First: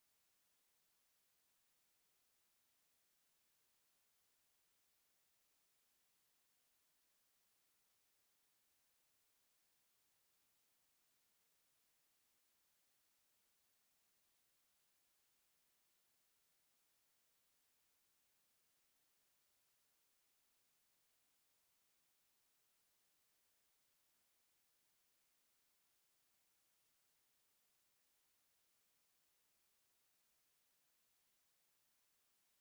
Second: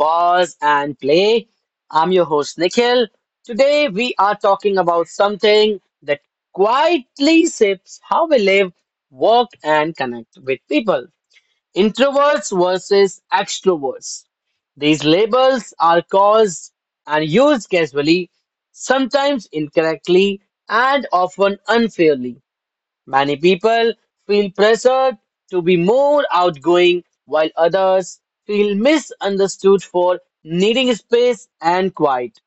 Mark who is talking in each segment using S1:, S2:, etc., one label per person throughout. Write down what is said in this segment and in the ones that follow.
S1: Pause and Play. I'm your host, Nikhil. Today, we are talking about something that quietly shapes how we live, work, and connect with people: introverts versus extroverts. These labels are caused and used casually, sometimes incorrectly, and often unfairly. Many people feel pressured to be more outgoing, while others feel misunderstood for needing space and quiet.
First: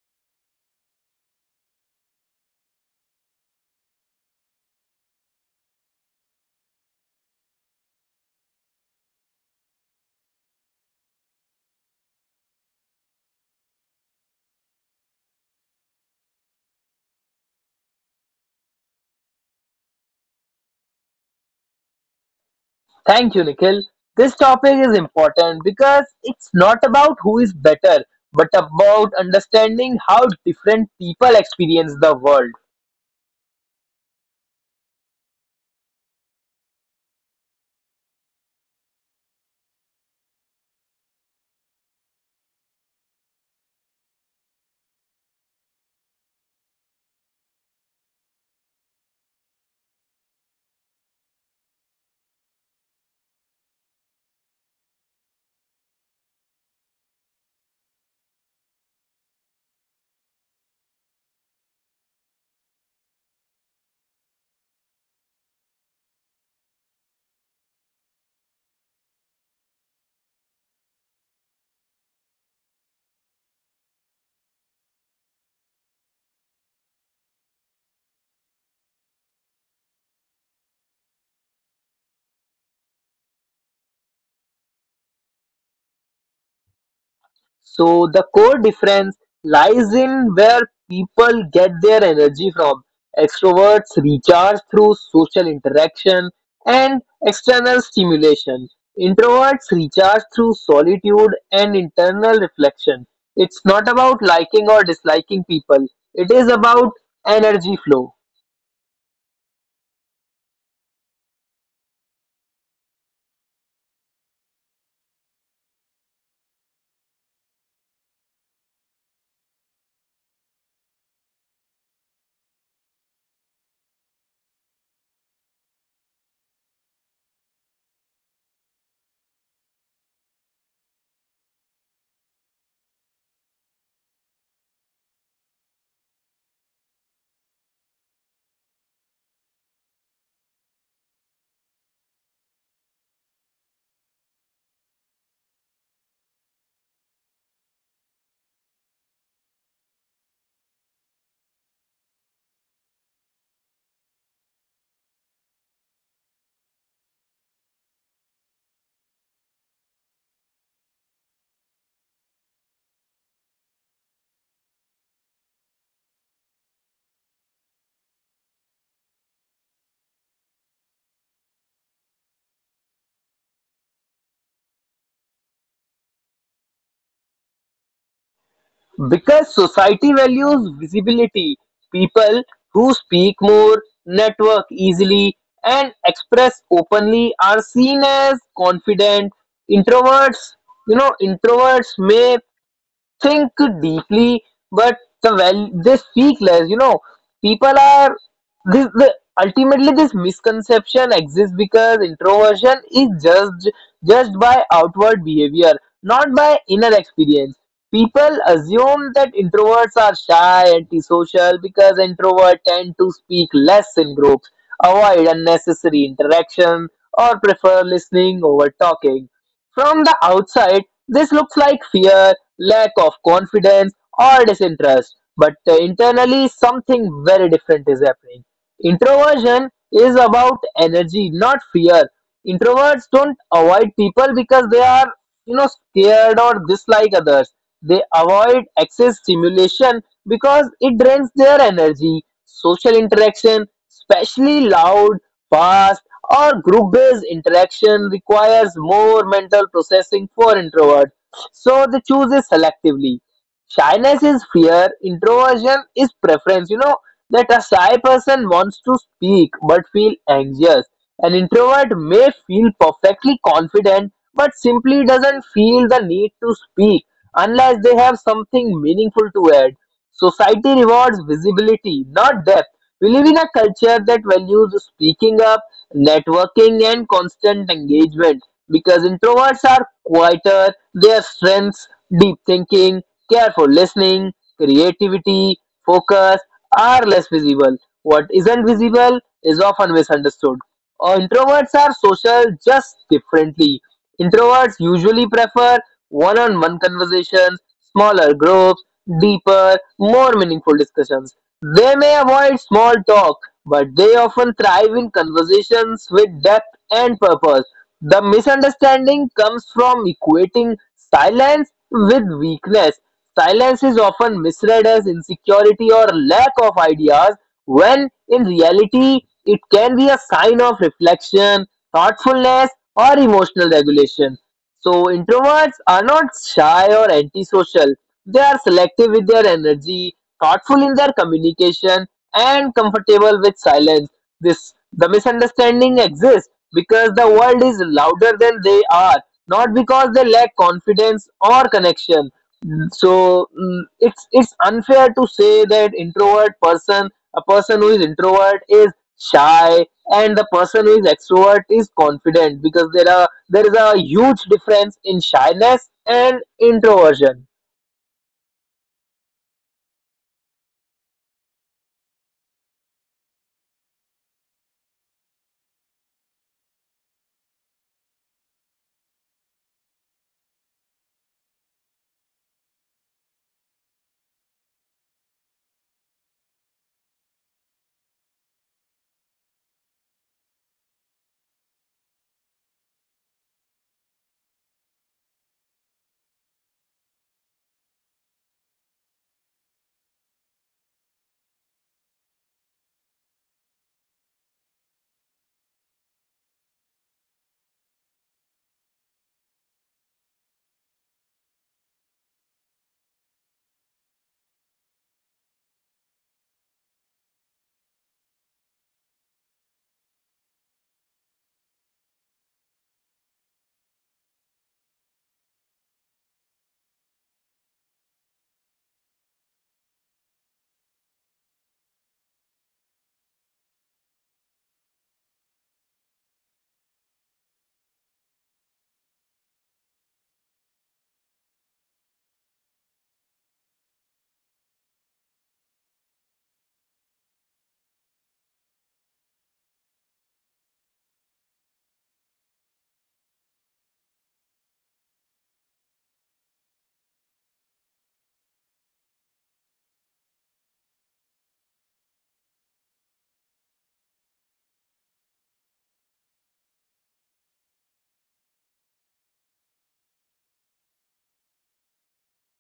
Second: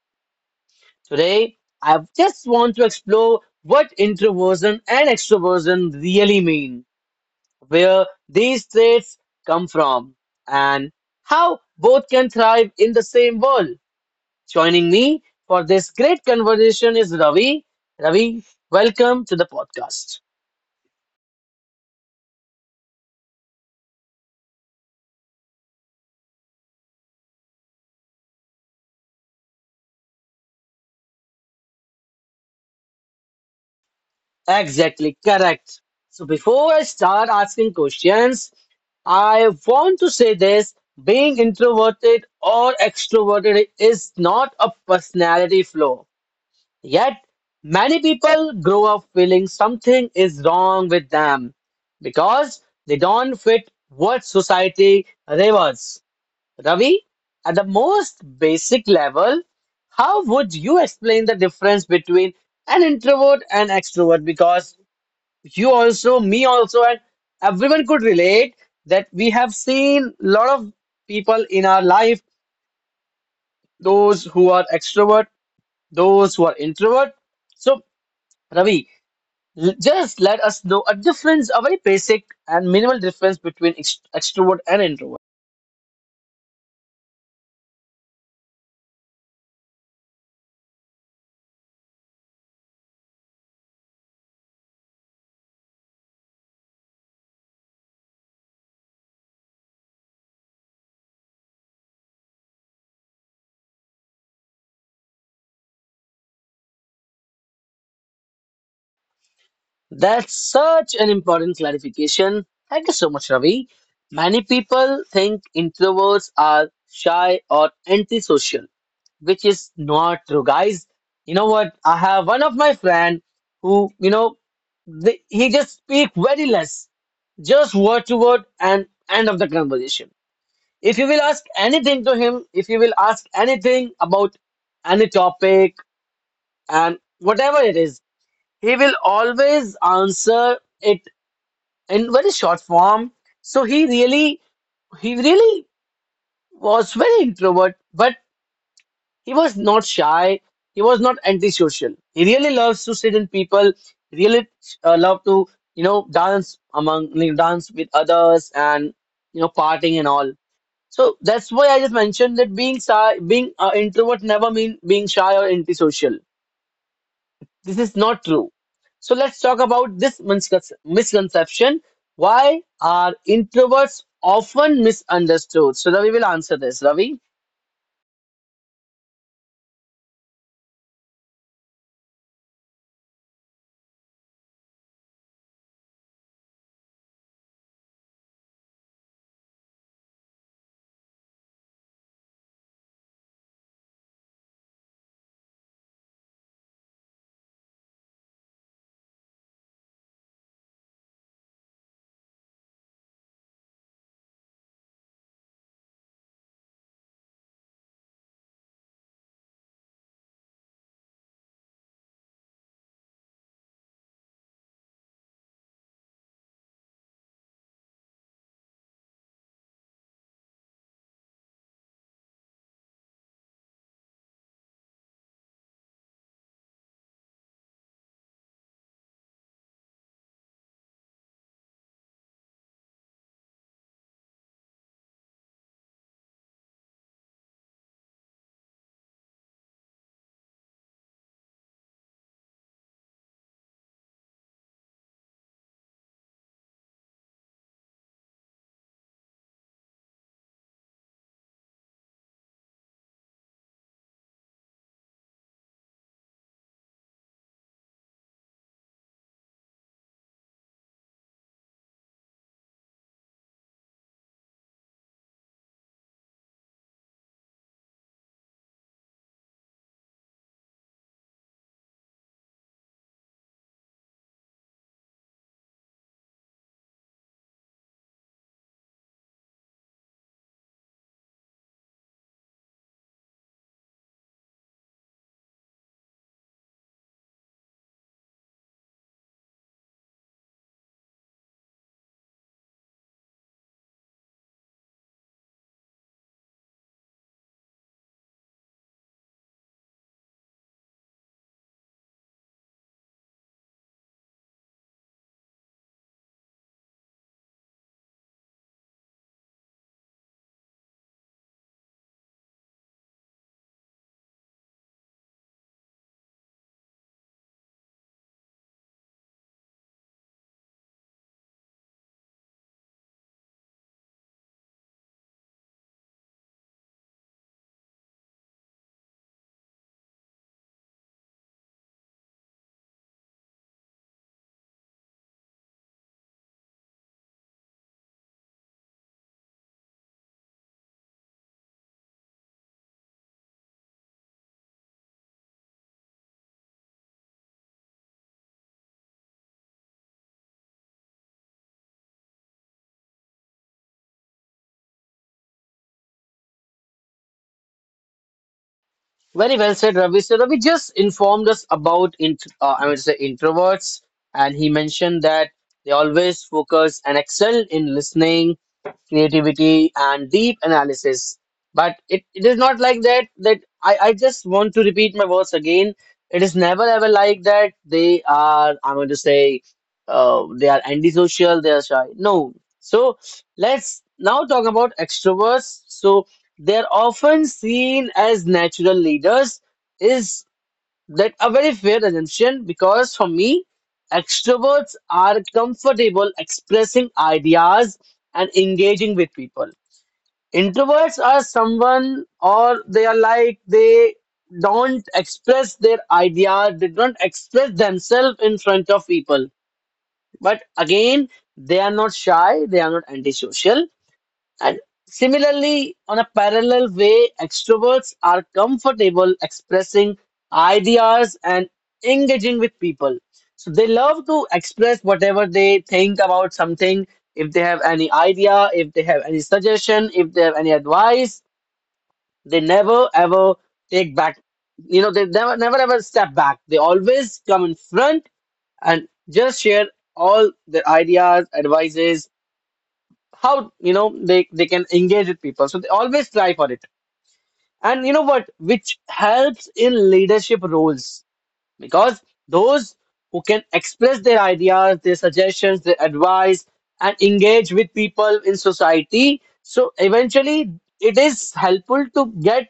S1: Today, I just want to explore what introversion and extroversion really mean, where these traits come from, and how both can thrive in the same world. Joining me for this great conversation is Ravi. Ravi, welcome to the podcast.
S2: Thank you, Nikhil. This topic is important because it's not about who is better, but about understanding how different people experience the world.
S1: Exactly, correct. So before I start asking questions, I want to say this: being introverted or extroverted is not a personality flaw. Yet, many people grow up feeling something is wrong with them because they don't fit what society rewards. Ravi, at the most basic level, how would you explain the difference between an introvert and extrovert? Because you also, me also, and everyone could relate that we have seen a lot of people in our life, those who are extrovert, those who are introvert. So, Ravi, just let us know a difference, a very basic and minimal difference between extrovert and introvert.
S2: So the core difference lies in where people get their energy from. Extroverts recharge through social interaction and external stimulation. Introverts recharge through solitude and internal reflection. It's not about liking or disliking people, it is about energy flow.
S1: That's such an important clarification. Thank you so much, Ravi. Many people think introverts are shy or antisocial, which is not true, guys. You know what? I have one of my friend who he just speak very less, just word to word and end of the conversation. If you will ask anything to him, if you will ask anything about any topic and whatever it is, he will always answer it in very short form. So he really was very introvert, but he was not shy. He was not antisocial. He really loves to sit in people. Really love to dance among like, dance with others and partying and all. So that's why I just mentioned that being shy, being introvert never mean being shy or antisocial. This is not true. So let's talk about this misconception. Why are introverts often misunderstood? So Ravi will answer this. Ravi.
S2: Because society values visibility, people who speak more, network easily, and express openly are seen as confident. Introverts, introverts may think deeply, but the well they speak less. You know, people are this the ultimately this misconception exists because introversion is judged by outward behavior, not by inner experience. People assume that introverts are shy, antisocial because introverts tend to speak less in groups, avoid unnecessary interaction, or prefer listening over talking. From the outside, this looks like fear, lack of confidence, or disinterest. But internally, something very different is happening. Introversion is about energy, not fear. Introverts don't avoid people because they are scared or dislike others, they avoid excess stimulation because it drains their energy. Social interaction, especially loud, fast, or group based interaction requires more mental processing for introverts, so they choose it selectively. Shyness is fear, introversion is preference. You know that a shy person wants to speak but feel anxious. An introvert may feel perfectly confident but simply doesn't feel the need to speak unless they have something meaningful to add. Society rewards visibility, not depth. We live in a culture that values speaking up, networking, and constant engagement. Because introverts are quieter, their strengths, deep thinking, careful listening, creativity, focus, are less visible. What isn't visible is often misunderstood. Introverts are social, just differently. Introverts usually prefer one on one conversations, smaller groups, deeper, more meaningful discussions. They may avoid small talk, but they often thrive in conversations with depth and purpose. The misunderstanding comes from equating silence with weakness. Silence is often misread as insecurity or lack of ideas, when in reality it can be a sign of reflection, thoughtfulness, or emotional regulation. So, introverts are not shy or antisocial, they are selective with their energy, thoughtful in their communication, and comfortable with silence. This the misunderstanding exists because the world is louder than they are, not because they lack confidence or connection. So it's unfair to say that introvert person, a person who is introvert is shy, and the person who is extrovert is confident, because there is a huge difference in shyness and introversion.
S1: Very well said, Ravi. So Ravi just informed us about int I would say introverts, and he mentioned that they always focus and excel in listening, creativity, and deep analysis. But it is not like that. That I just want to repeat my words again. It is never ever like that. They are I'm going to say they are antisocial. They are shy. No. So let's now talk about extroverts. So they're often seen as natural leaders. Is that a very fair assumption? Because for me, extroverts are comfortable expressing ideas and engaging with people. Introverts are someone, or they are like they don't express their ideas, they don't express themselves in front of people. But again, they are not shy, they are not antisocial. And similarly, on a parallel way, extroverts are comfortable expressing ideas and engaging with people. So they love to express whatever they think about something. If they have any idea, if they have any suggestion, if they have any advice, they never ever take back. You know, they never, never ever step back. They always come in front and just share all their ideas, advices, how they can engage with people, so they always try for it. And you know what, which helps in leadership roles, because those who can express their ideas, their suggestions, their advice, and engage with people in society, so eventually it is helpful to get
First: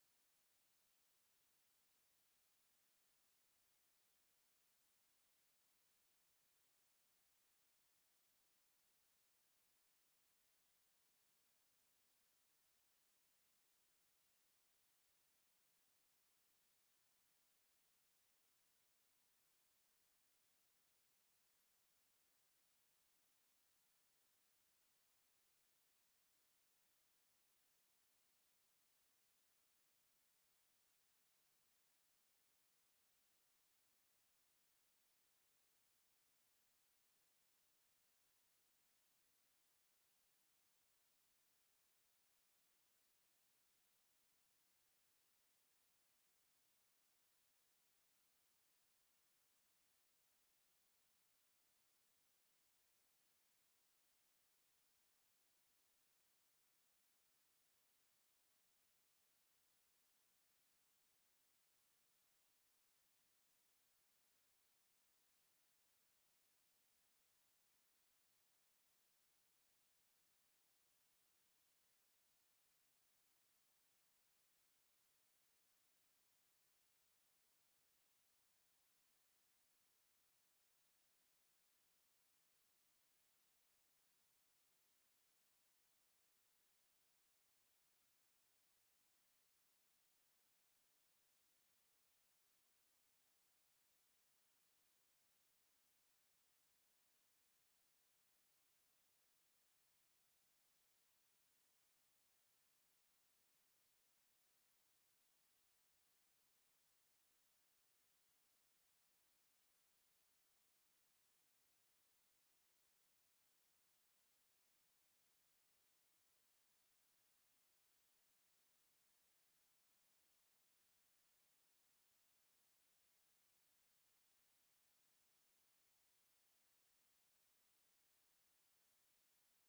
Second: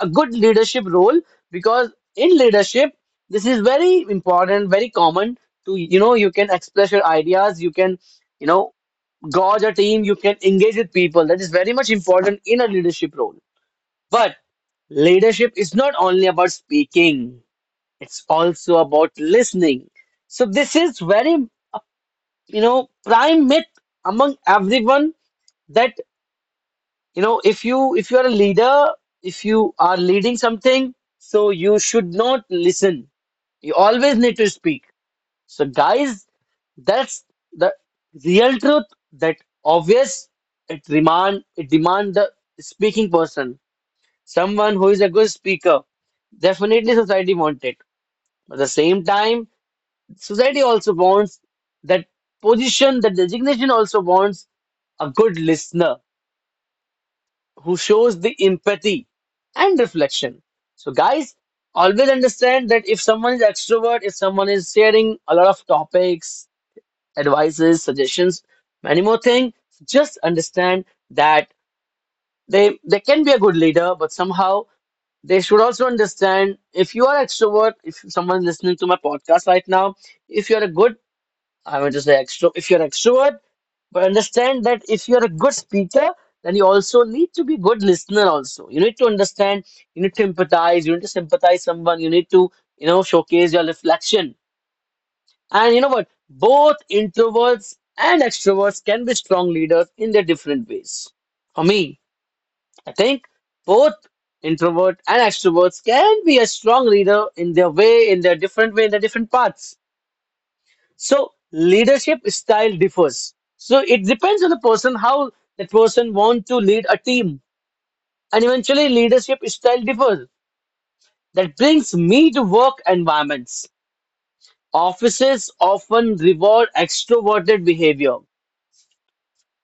S1: a good leadership role. Because in leadership, this is very important, very common, to you can express your ideas, you can you know gauge a team, you can engage with people. That is very much important in a leadership role. But leadership is not only about speaking, it's also about listening. So this is very, uh, prime myth among everyone that, if you are a leader, if you are leading something, so you should not listen. You always need to speak. So, guys, that's the real truth. That obvious. It demand the speaking person, someone who is a good speaker. Definitely, society wants it. At the same time, society also wants that position, that designation also wants a good listener who shows the empathy and reflection. So, guys, always understand that if someone is extrovert, if someone is sharing a lot of topics, advices, suggestions, many more things. Just understand that they can be a good leader, but somehow they should also understand if you are extrovert, if someone listening to my podcast right now, if you're a good, I want to say if you're extrovert, but understand that if you're a good speaker, then you also need to be good listener also. You need to understand, you need to empathize, you need to sympathize someone, you need to, showcase your reflection. And you know what? Both introverts and extroverts can be strong leaders in their different ways. For me, I think both introvert and extroverts can be a strong leader in their way, in their different way, in their different paths. So leadership style differs. So it depends on the person how that person want to lead a team. And eventually leadership style differs. That brings me to work environments. Offices often reward extroverted behavior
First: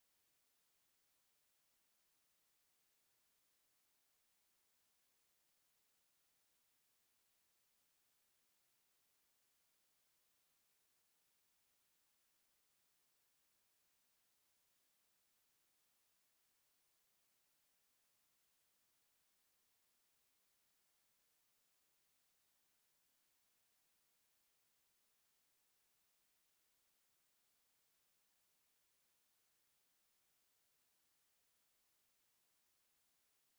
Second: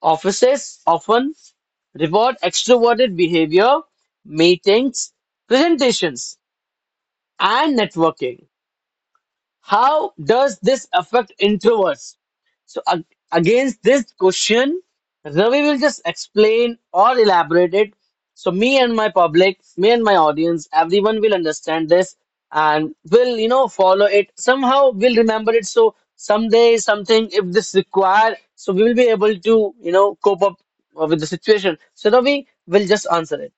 S1: Offices often reward extroverted behavior, meetings, presentations, and networking. How does this affect introverts? So, against this question, Ravi will just explain or elaborate it. So, me and my public, me and my audience, everyone will understand this and will, follow it. Somehow, we'll remember it. So, someday, something, if this required, so we will be able to, cope up with the situation. So, Ravi will just answer it.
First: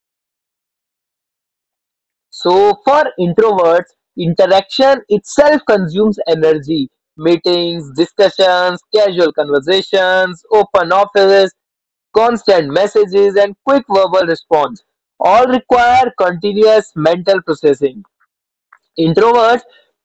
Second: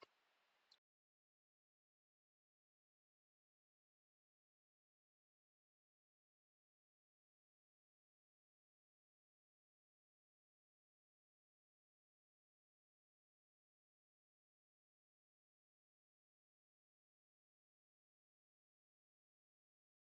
S2: So for introverts, interaction itself consumes energy. Meetings, discussions, casual conversations, open offices, constant messages, and quick verbal response all require continuous mental processing. Introverts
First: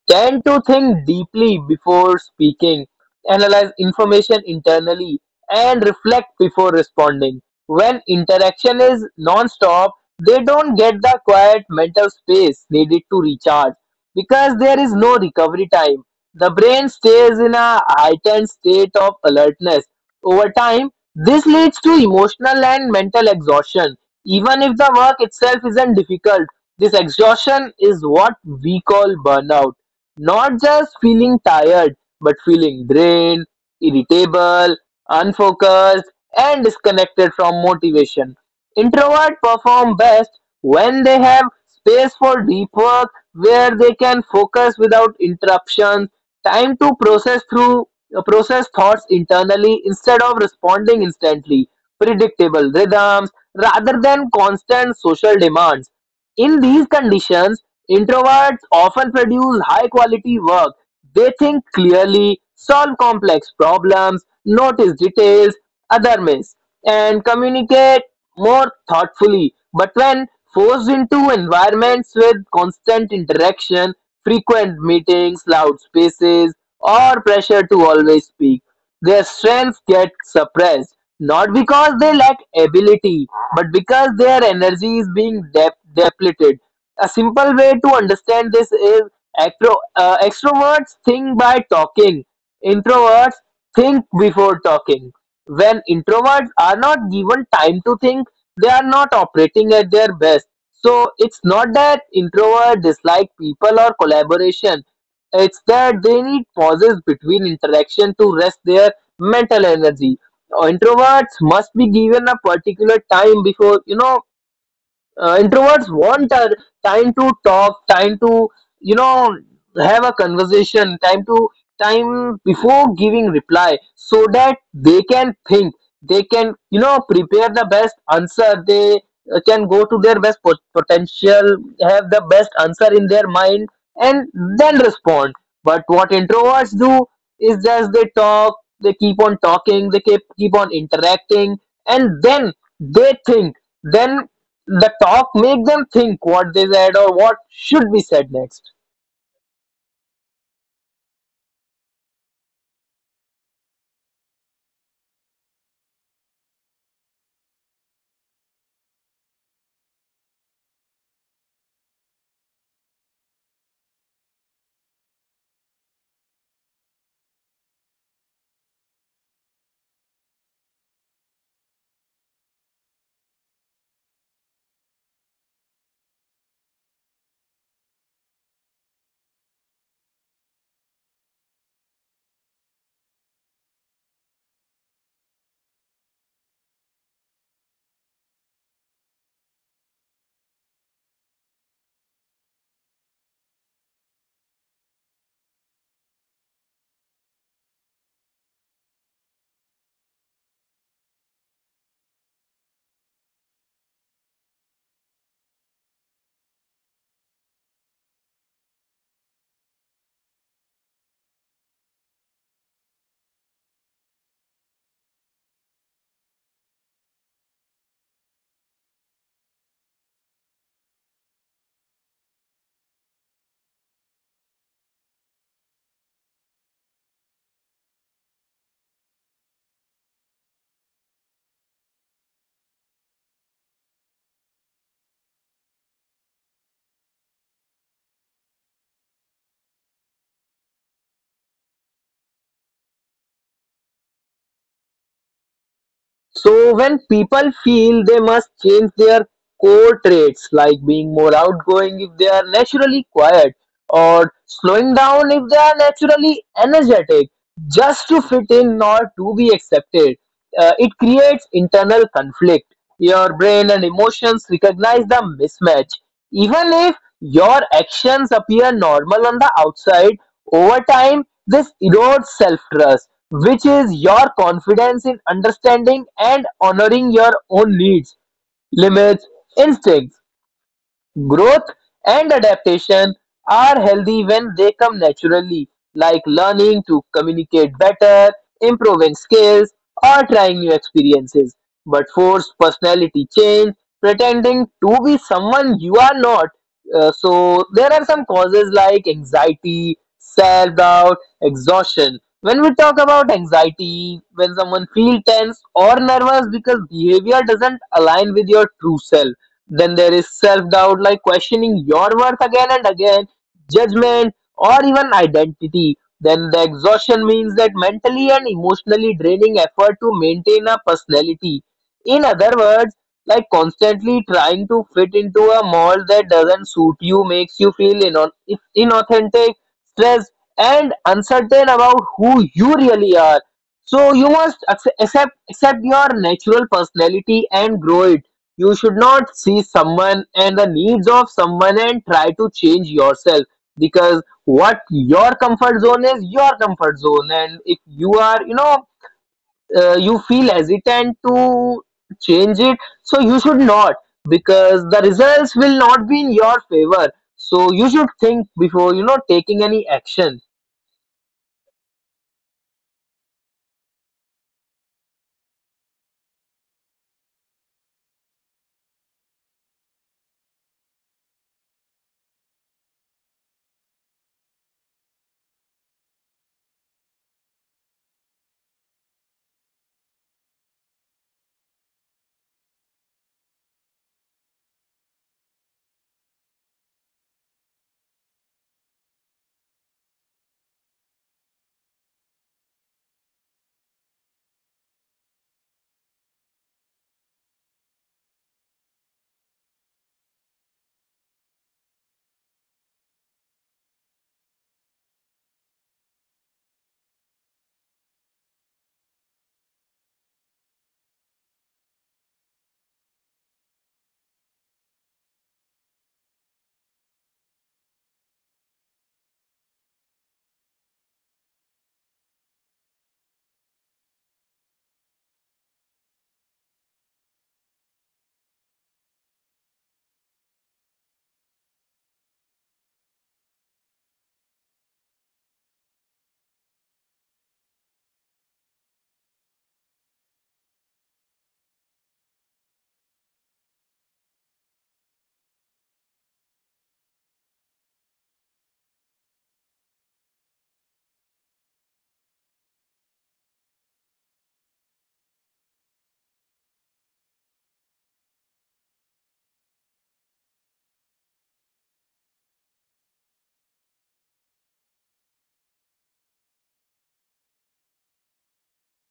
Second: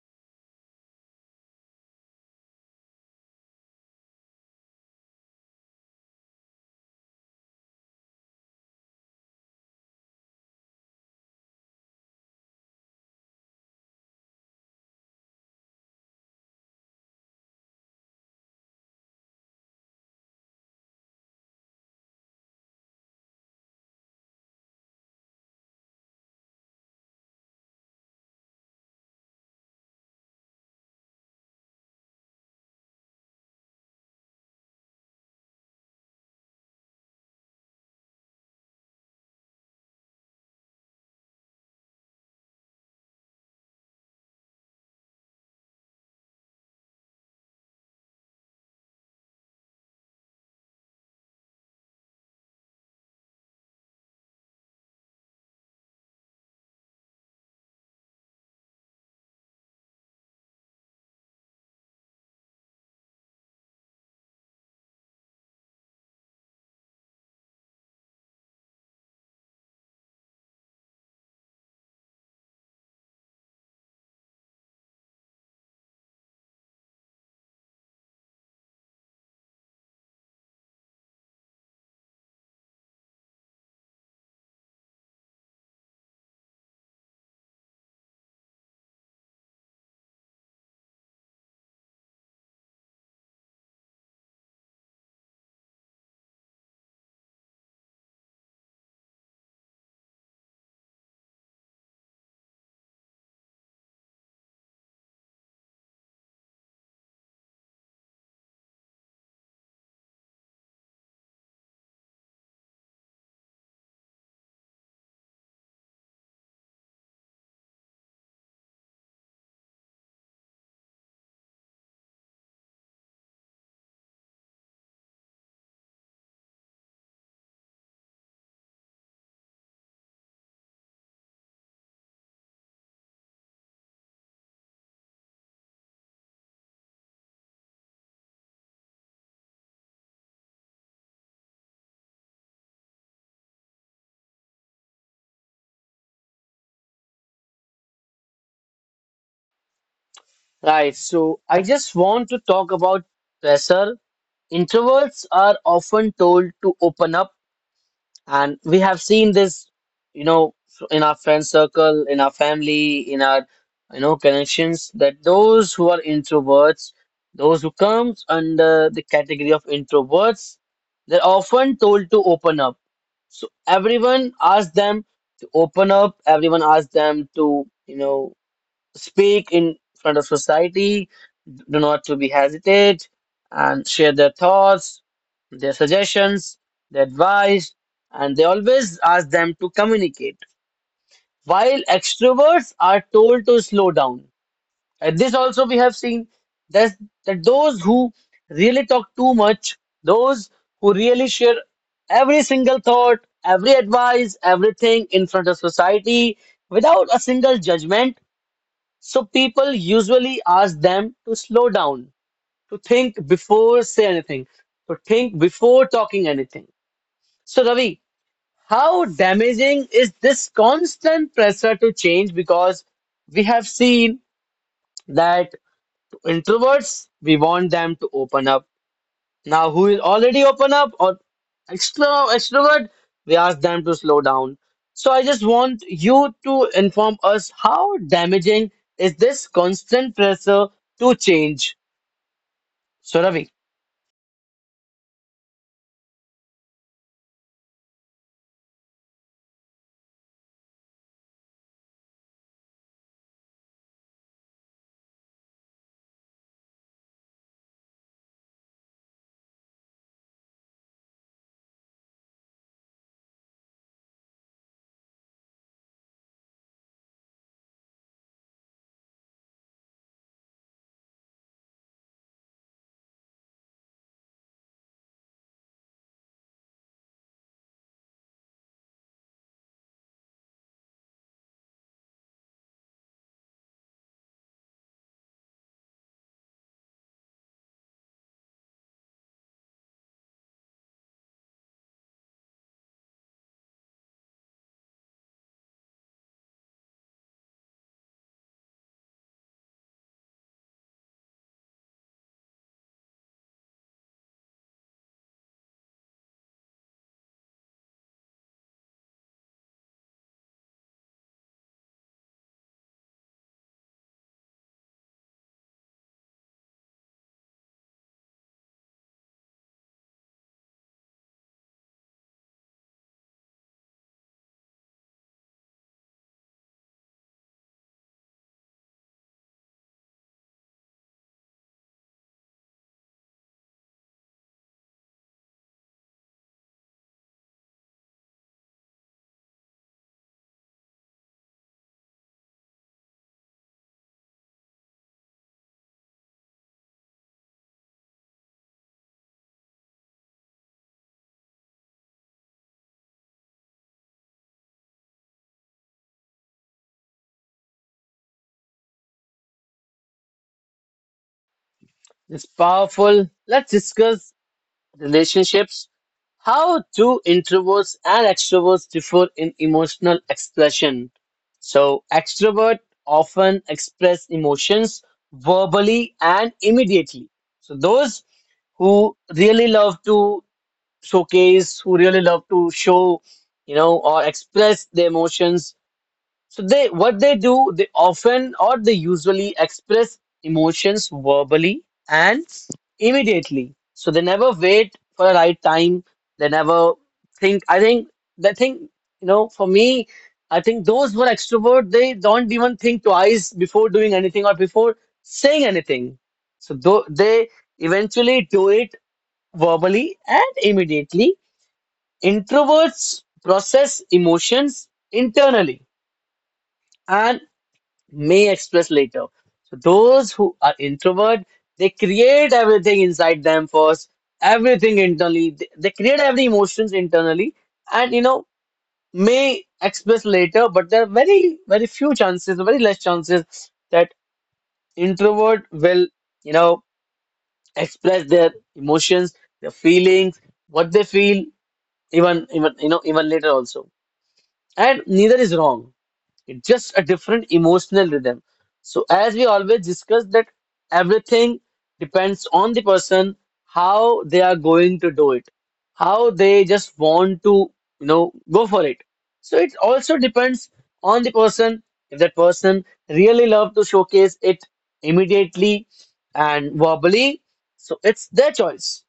S2: tend to think deeply before speaking, analyze information internally, and reflect before responding. When interaction is non-stop, they don't get the quiet mental space needed to recharge because there is no recovery time. The brain stays in a heightened state of alertness. Over time, this leads to emotional and mental exhaustion, even if the work itself isn't difficult. This exhaustion is what we call burnout, not just feeling tired, but feeling drained, irritable, unfocused, and disconnected from motivation. Introverts perform best when they have space for deep work where they can focus without interruption, time to process thoughts internally instead of responding instantly, predictable rhythms rather than constant social demands. In these conditions, introverts often produce high quality work. They think clearly, solve complex problems, notice details other miss, and communicate more thoughtfully. But when forced into environments with constant interaction, frequent meetings, loud spaces, or pressure to always speak, their strength gets suppressed, not because they lack ability, but because their energy is being depleted. A simple way to understand this is extroverts think by talking, introverts think before talking. When introverts are not given time to think, they are not operating at their best. So it's not that introverts dislike people or collaboration. It's that they need pauses between interaction to rest their mental energy. Introverts must be given a particular time before, introverts want a time to talk, time to you know have a conversation, time before giving reply so that they can think, they can prepare the best answer, they can go to their best potential, have the best answer in their mind, and then respond. But what introverts do is just they talk, they keep on talking, they keep on interacting, and then they think. Then the talk make them think what they said or what should be said next.
S1: Right. So, I just want to talk about pressure. Introverts are often told to open up, and we have seen this, you know, in our friend circle, in our family, in our, connections, that those who are introverts, those who comes under the category of introverts, they're often told to open up. So everyone asks them to open up, everyone asks them to, speak in front of society, do not to be hesitate, and share their thoughts, their suggestions, their advice, and they always ask them to communicate. While extroverts are told to slow down, and this also we have seen that that those who really talk too much, those who really share every single thought, every advice, everything in front of society without a single judgment, so people usually ask them to slow down, to think before say anything, to think before talking anything. So Ravi, how damaging is this constant pressure to change? Because we have seen that introverts, we want them to open up. Now, who will already open up? Or extrovert, we ask them to slow down. So I just want you to inform us how damaging is this constant pressure to change. So Ravi.
S2: So when people feel they must change their core traits, like being more outgoing if they are naturally quiet or slowing down if they are naturally energetic, just to fit in or to be accepted, it creates internal conflict. Your brain and emotions recognize the mismatch, even if your actions appear normal on the outside. Over time, this erodes self-trust, which is your confidence in understanding and honoring your own needs, limits, instincts. Growth and adaptation are healthy when they come naturally, like learning to communicate better, improving skills, or trying new experiences. But forced personality change, pretending to be someone you are not. So there are some causes like anxiety, self doubt, exhaustion. When we talk about anxiety, when someone feels tense or nervous because behavior doesn't align with your true self, then there is self doubt, like questioning your worth again and again, judgment, or even identity. Then the exhaustion means that mentally and emotionally draining effort to maintain a personality. In other words, like constantly trying to fit into a mold that doesn't suit you makes you feel inauthentic, stressed, and uncertain about who you really are. So you must accept your natural personality and grow it. You should not see someone and the needs of someone and try to change yourself, because what your comfort zone is your comfort zone. And if you are you feel hesitant to change it, so you should not, because the results will not be in your favor. So you should think before taking any action.
S1: It's powerful. Let's discuss relationships. How do introverts and extroverts differ in emotional expression? So, extrovert often express emotions verbally and immediately. So, those who really love to showcase, who really love to show, or express their emotions, so they what they do, they often or they usually express emotions verbally and immediately. So they never wait for a right time. They never think. I think they think you know. For me, I think those who are extrovert, they don't even think twice before doing anything or before saying anything. So though they eventually do it verbally and immediately. Introverts process emotions internally and may express later. So those who are introvert, they create everything inside them first, everything internally. They create every emotions internally, and may express later. But there are very very few chances, very less chances that introvert will you know express their emotions, their feelings, what they feel, even even later also, and neither is wrong. It's just a different emotional rhythm. So as we always discuss that everything depends on the person, how they are going to do it, how they just want to go for it. So it also depends on the person. If that person really love to showcase it immediately and verbally, so it's their choice.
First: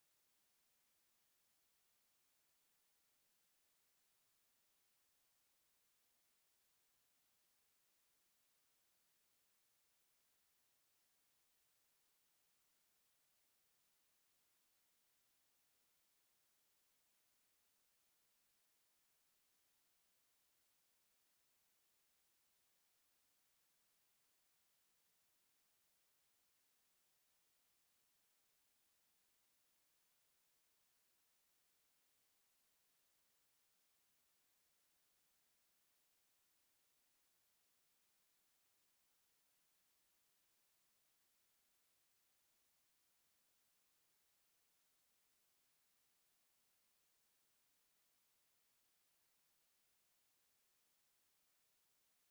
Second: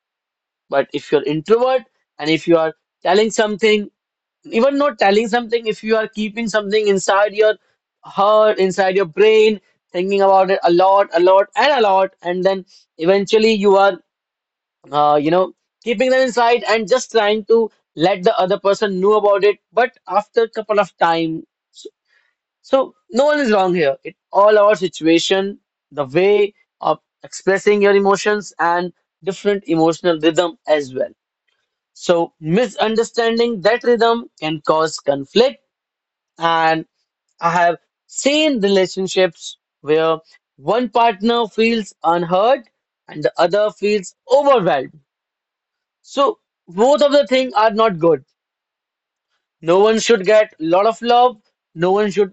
S1: But if you're introvert, and if you are telling something, even not telling something, if you are keeping something inside your heart, inside your brain, thinking about it a lot, and then eventually you are, uh, you know, keeping them inside and just trying to let the other person know about it. But after a couple of time, so, so no one is wrong here. It all our situation, the way of expressing your emotions, and different emotional rhythm as well. So, misunderstanding that rhythm can cause conflict. And I have seen relationships where one partner feels unheard and the other feels overwhelmed. So, both of the things are not good. No one should get a lot of love, no one should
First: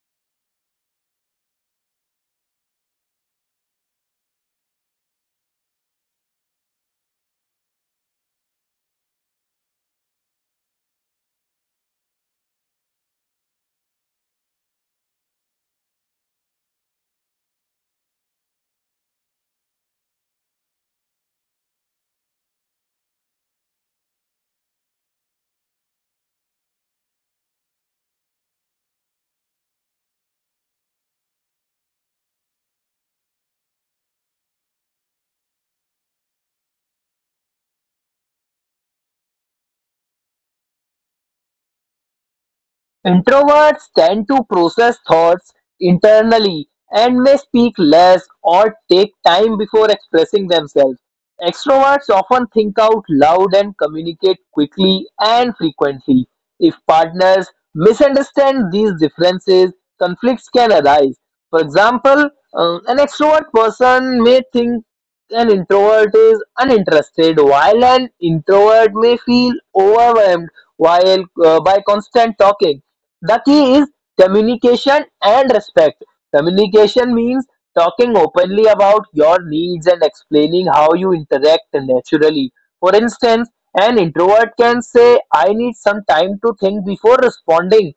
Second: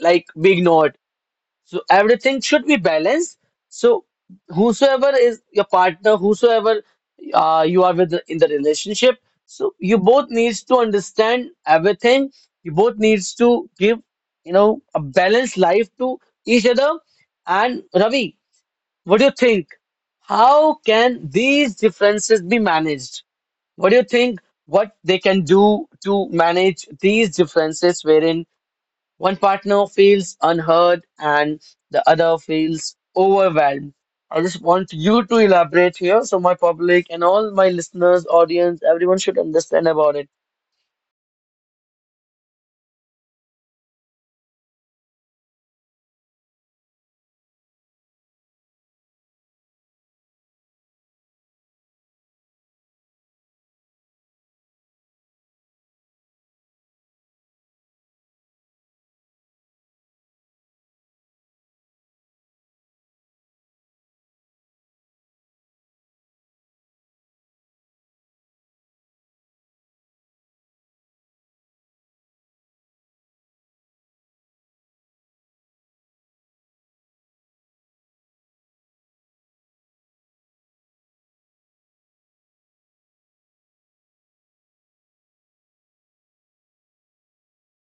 S1: like be ignored. So everything should be balanced. So whosoever is your partner, whosoever you are with in the relationship, so you both needs to understand everything. You both needs to give a balanced life to each other. And Ravi, what do you think? How can these differences be managed? What do you think? What they can do to manage these differences, wherein one partner feels unheard and the other feels overwhelmed. I just want you to elaborate here so my public and all my listeners, audience, everyone should understand about it.
S2: Introverts tend to process thoughts internally and may speak less or take time before expressing themselves. Extroverts often think out loud and communicate quickly and frequently. If partners misunderstand these differences, conflicts can arise. For example, an extrovert person may think an introvert is uninterested, while an introvert may feel overwhelmed by constant talking. The key is communication and respect. Communication means talking openly about your needs and explaining how you interact naturally. For instance, an introvert can say, "I need some time to think before responding,"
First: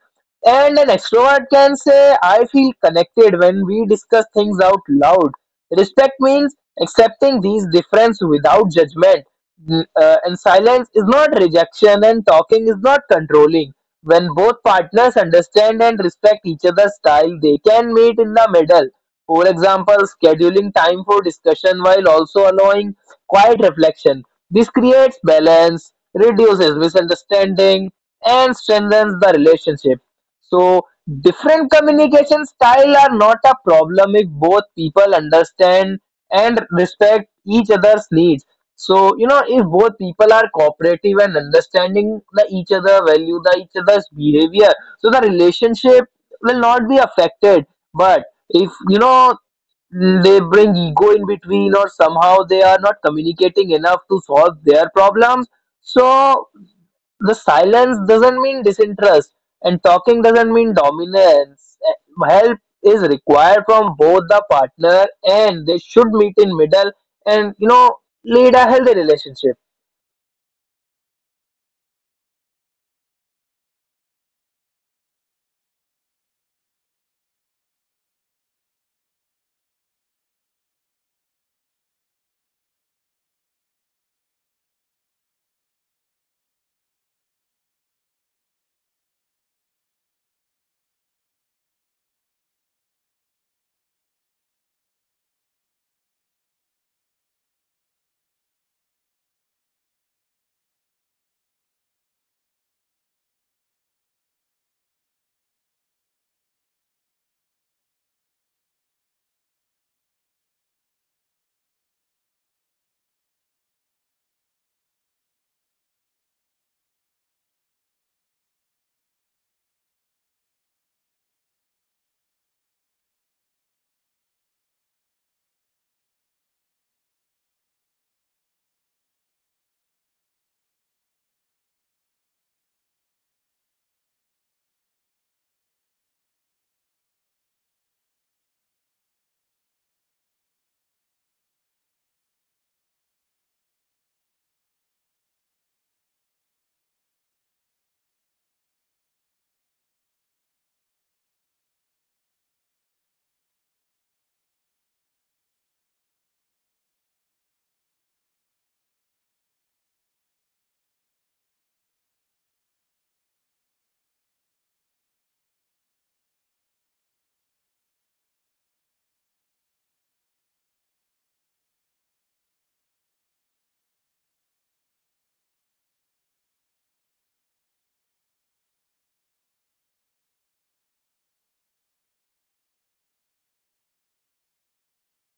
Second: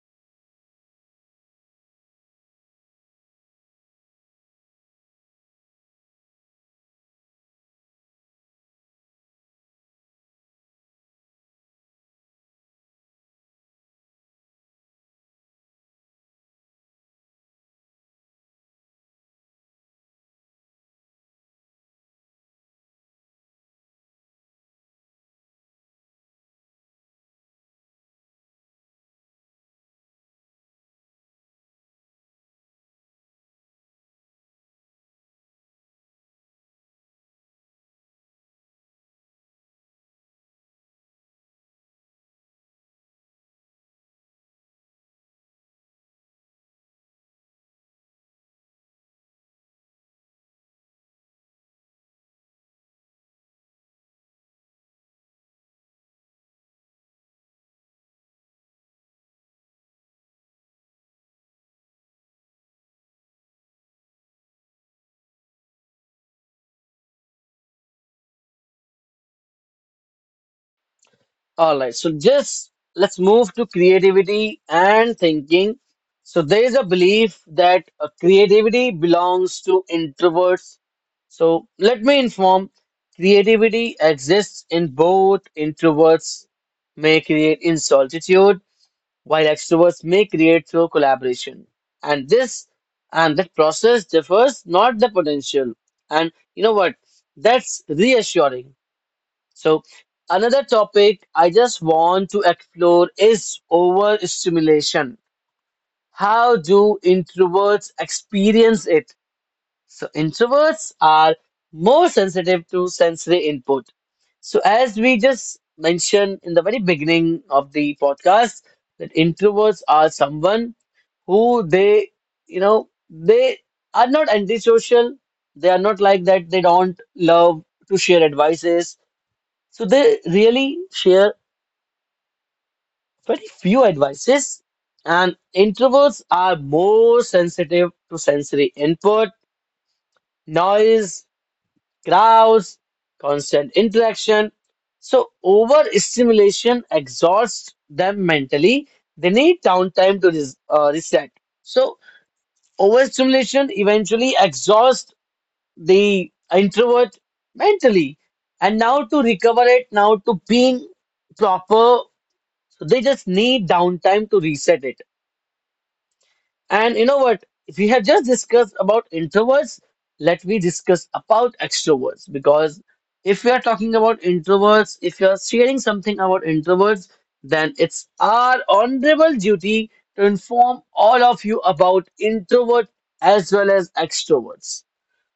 S2: and an extrovert can say, "I feel connected when we discuss things out loud." Respect means accepting these differences without judgment. And silence is not rejection, and talking is not controlling. When both partners understand and respect each other's style, they can meet in the middle. For example, scheduling time for discussion while also allowing quiet reflection. This creates balance, reduces misunderstanding, and strengthens the relationship. So different communication style are not a problem if both people understand and respect each other's needs. So you know, if both people are cooperative and understanding, the each other value the each other's behavior, so the relationship will not be affected. But if they bring ego in between, or somehow they are not communicating enough to solve their problems, so the silence doesn't mean disinterest, and talking doesn't mean dominance. Help is required from both the partner, and they should meet in middle and lead a healthy relationship.
S1: All right, so just let's move to creativity and thinking. So there is a belief that creativity belongs to introverts. So let me inform creativity exists in both introverts may create in solitude while extroverts may create through collaboration. And this and that process differs, not the potential. And you know what? That's reassuring. So, another topic I just want to explore is overstimulation. How do introverts experience it? So introverts are more sensitive to sensory input. So as we just mentioned in the very beginning of the podcast, that introverts are someone who they, you know, they are not antisocial. They are not like that. They don't love to share advices. So they really share very few advices. And introverts are more sensitive to sensory input, noise, crowds, constant interaction. So overstimulation exhausts them mentally. They need downtime to reset. So overstimulation eventually exhausts the introvert mentally. And now to recover it, now to being proper, they just need downtime to reset it. And you know what? We have just discussed about introverts. Let me discuss about extroverts because if we are talking about introverts, if you are sharing something about introverts, then it's our honorable duty to inform all of you about introvert as well as extroverts.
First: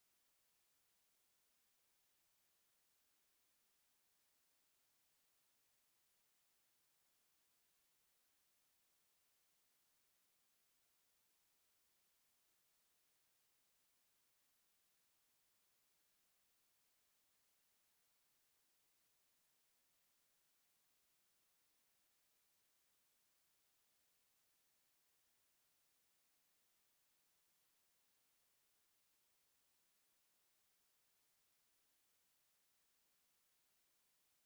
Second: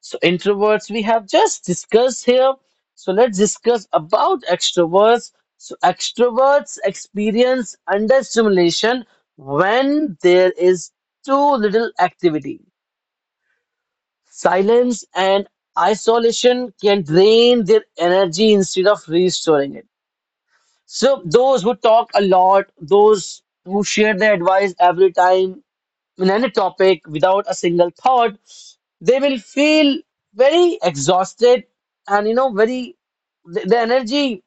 S1: So introverts we have just discussed here. So let's discuss about extroverts. So extroverts experience understimulation when there is too little activity. Silence and isolation can drain their energy instead of restoring it. So those who talk a lot, those who share their advice every time, in any topic without a single thought, they will feel very exhausted, and you know very the energy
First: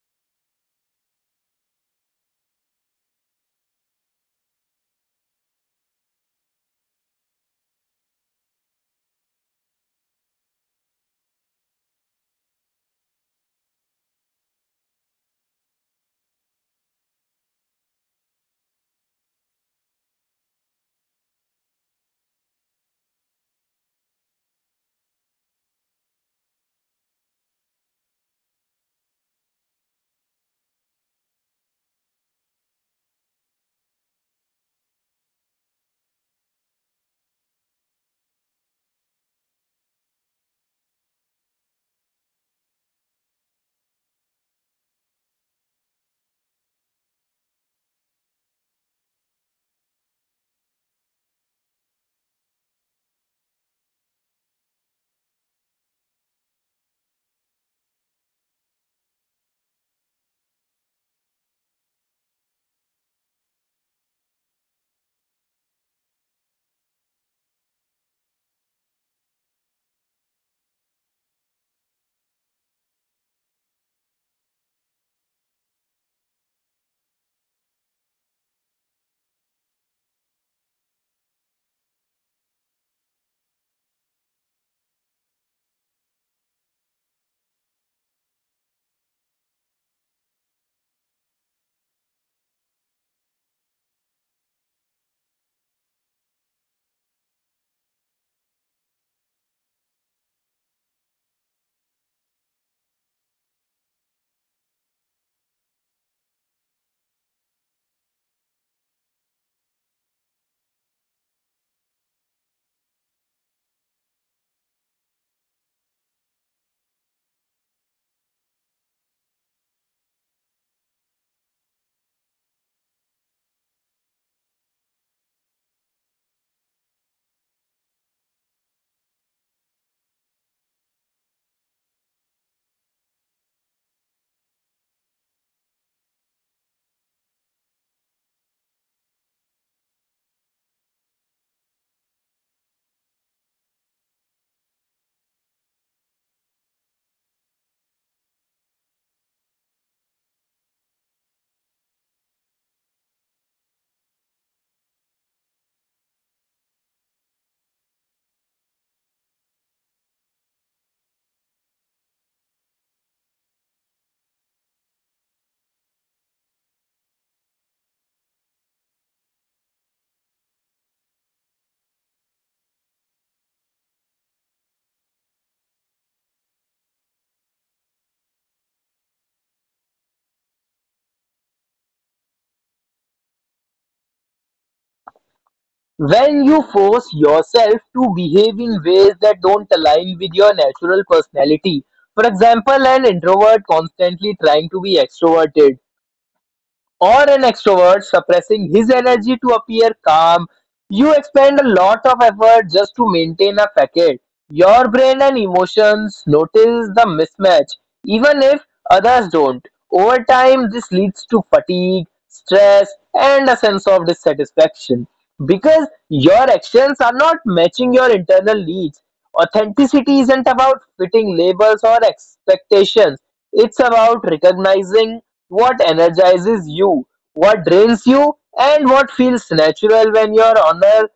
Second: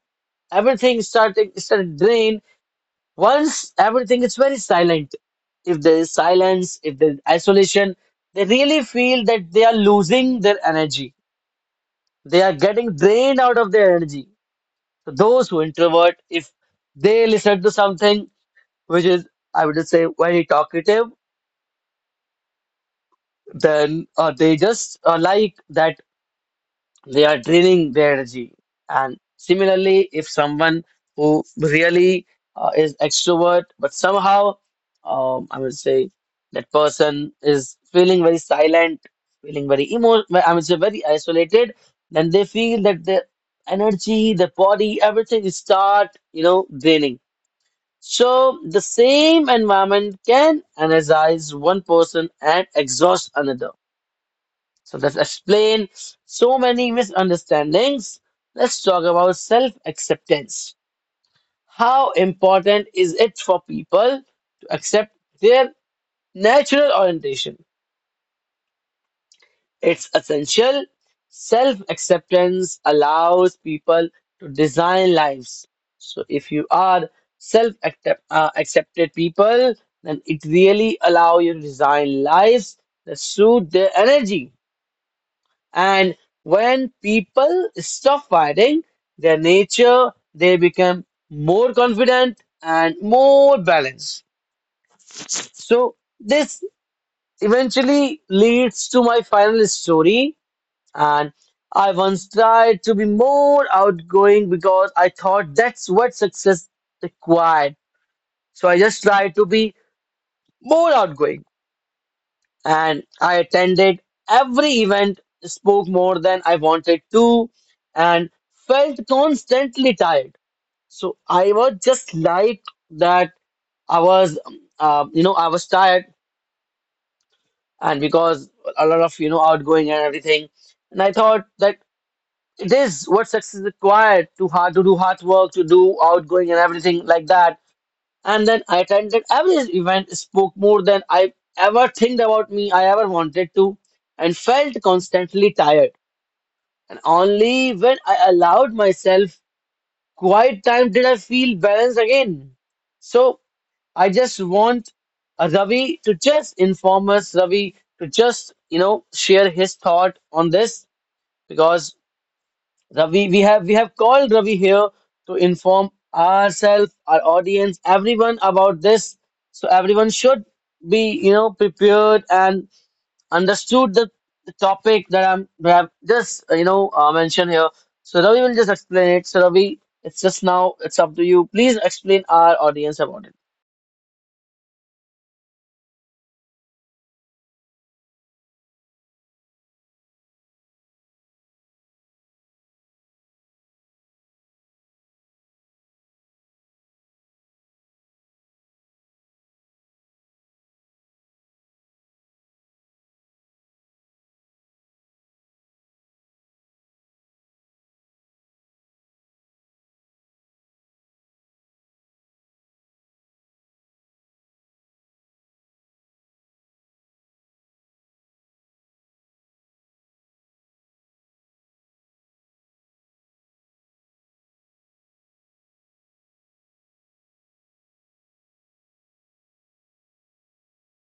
S1: everything starting started drain once everything is very silent, if there is silence, if there is isolation, they really feel that they are losing their energy, they are getting drained out of their energy. So those who introvert, if they listen to something which is, I would just say, very talkative, then they just like that, they are draining their energy. And similarly, if someone who really is extrovert, but somehow, I would say that person is feeling very silent, feeling very emo, I would say very isolated, then they feel that their energy, their body, everything is start, you know, draining. So the same environment can energize one person and exhaust another. So let's explain so many misunderstandings. Let's talk about self acceptance. How important is it for people to accept their natural orientation? It's essential. Self acceptance allows people to design lives. So if you are self accepted people, then it really allows you to design lives that suit their energy. And when people stop fighting their nature, they become more confident and more balanced. So, this eventually leads to my final story. And I once tried to be more outgoing because I thought that's what success required. So, I just tried to be more outgoing, and I attended every event, spoke more than I wanted to, and felt constantly tired. So I was just like that. I was, you know, I was tired, and because a lot of, you know, outgoing and everything, and I thought that it is what success is required to hard, to do hard work, to do outgoing and everything like that. And then I attended every event, spoke more than I ever think about me, I ever wanted to, and felt constantly tired. And only when I allowed myself quiet time did I feel balanced again. So I just want Ravi to just inform us, Ravi, to just you know share his thought on this, because Ravi, we have called Ravi here to inform ourselves, our audience, everyone about this. So everyone should be, you know, prepared and understood the topic that I've just, you know, mentioned here. So Ravi will just explain it. So Ravi, it's just now, it's up to you. Please explain our audience about it.
S2: When you force yourself to behave in ways that don't align with your natural personality, for example, an introvert constantly trying to be extroverted or an extrovert suppressing his energy to appear calm. You expend a lot of effort just to maintain a facade. Your brain and emotions notice the mismatch, even if others don't. Over time, this leads to fatigue, stress, and a sense of dissatisfaction because your actions are not matching your internal needs. Authenticity isn't about fitting labels or expectations, it's about recognizing what energizes you, what drains you, and what feels natural. When you're on honor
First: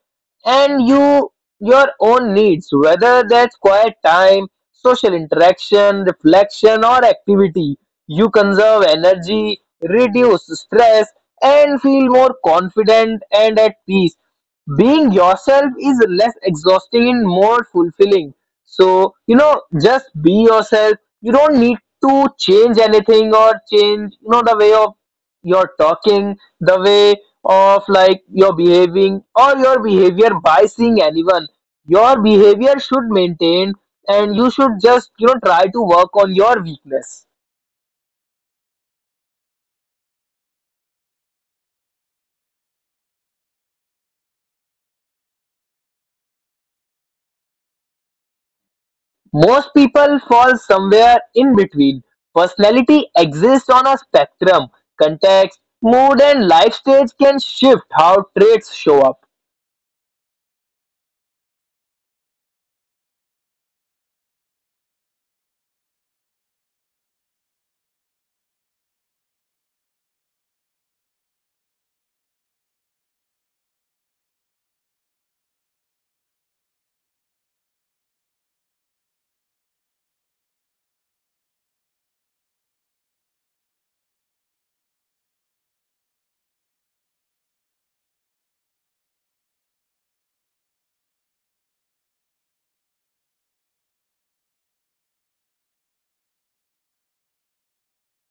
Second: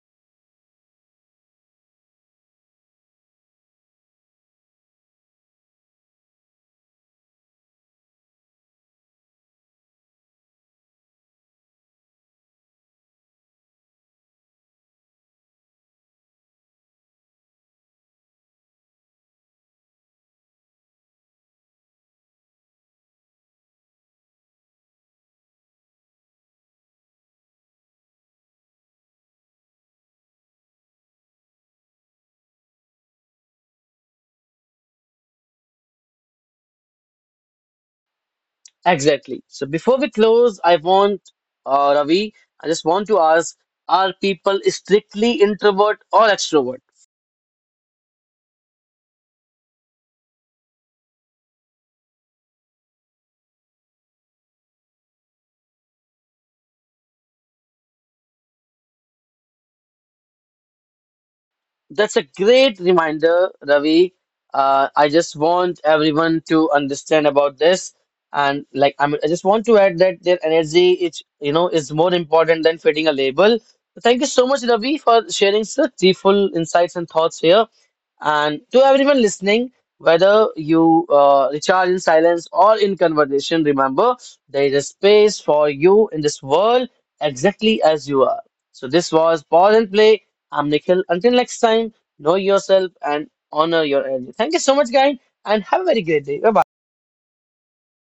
S2: and your own needs, whether that's quiet time, social interaction, reflection, or activity. You conserve energy, reduce stress, and feel more confident and at peace. Being yourself is less exhausting and more fulfilling. So, you know, just be yourself. You don't need to change anything, or change, you know, the way of your talking, the way of like your behaving or your behavior by seeing anyone. Your behavior should maintain, and you should just, you know, try to work on your weakness.
S1: Exactly. So before we close, I want Ravi, I just want to ask, are people strictly introvert or extrovert?
S2: Most people fall somewhere in between. Personality exists on a spectrum. Context, mood, and life stage can shift how traits show up.
S1: That's a great reminder, Ravi. I just want everyone to understand about this, and like I mean, I just want to add that their energy is, you know, is more important than fitting a label. Thank you so much, Ravi, for sharing such deepful insights and thoughts here. And to everyone listening, whether you recharge in silence or in conversation, remember there is a space for you in this world exactly as you are. So this was Pause and Play. I'm Nikhil. Until next time, know yourself and honor your energy. Thank you so much, guys, and have a very great day. Bye bye.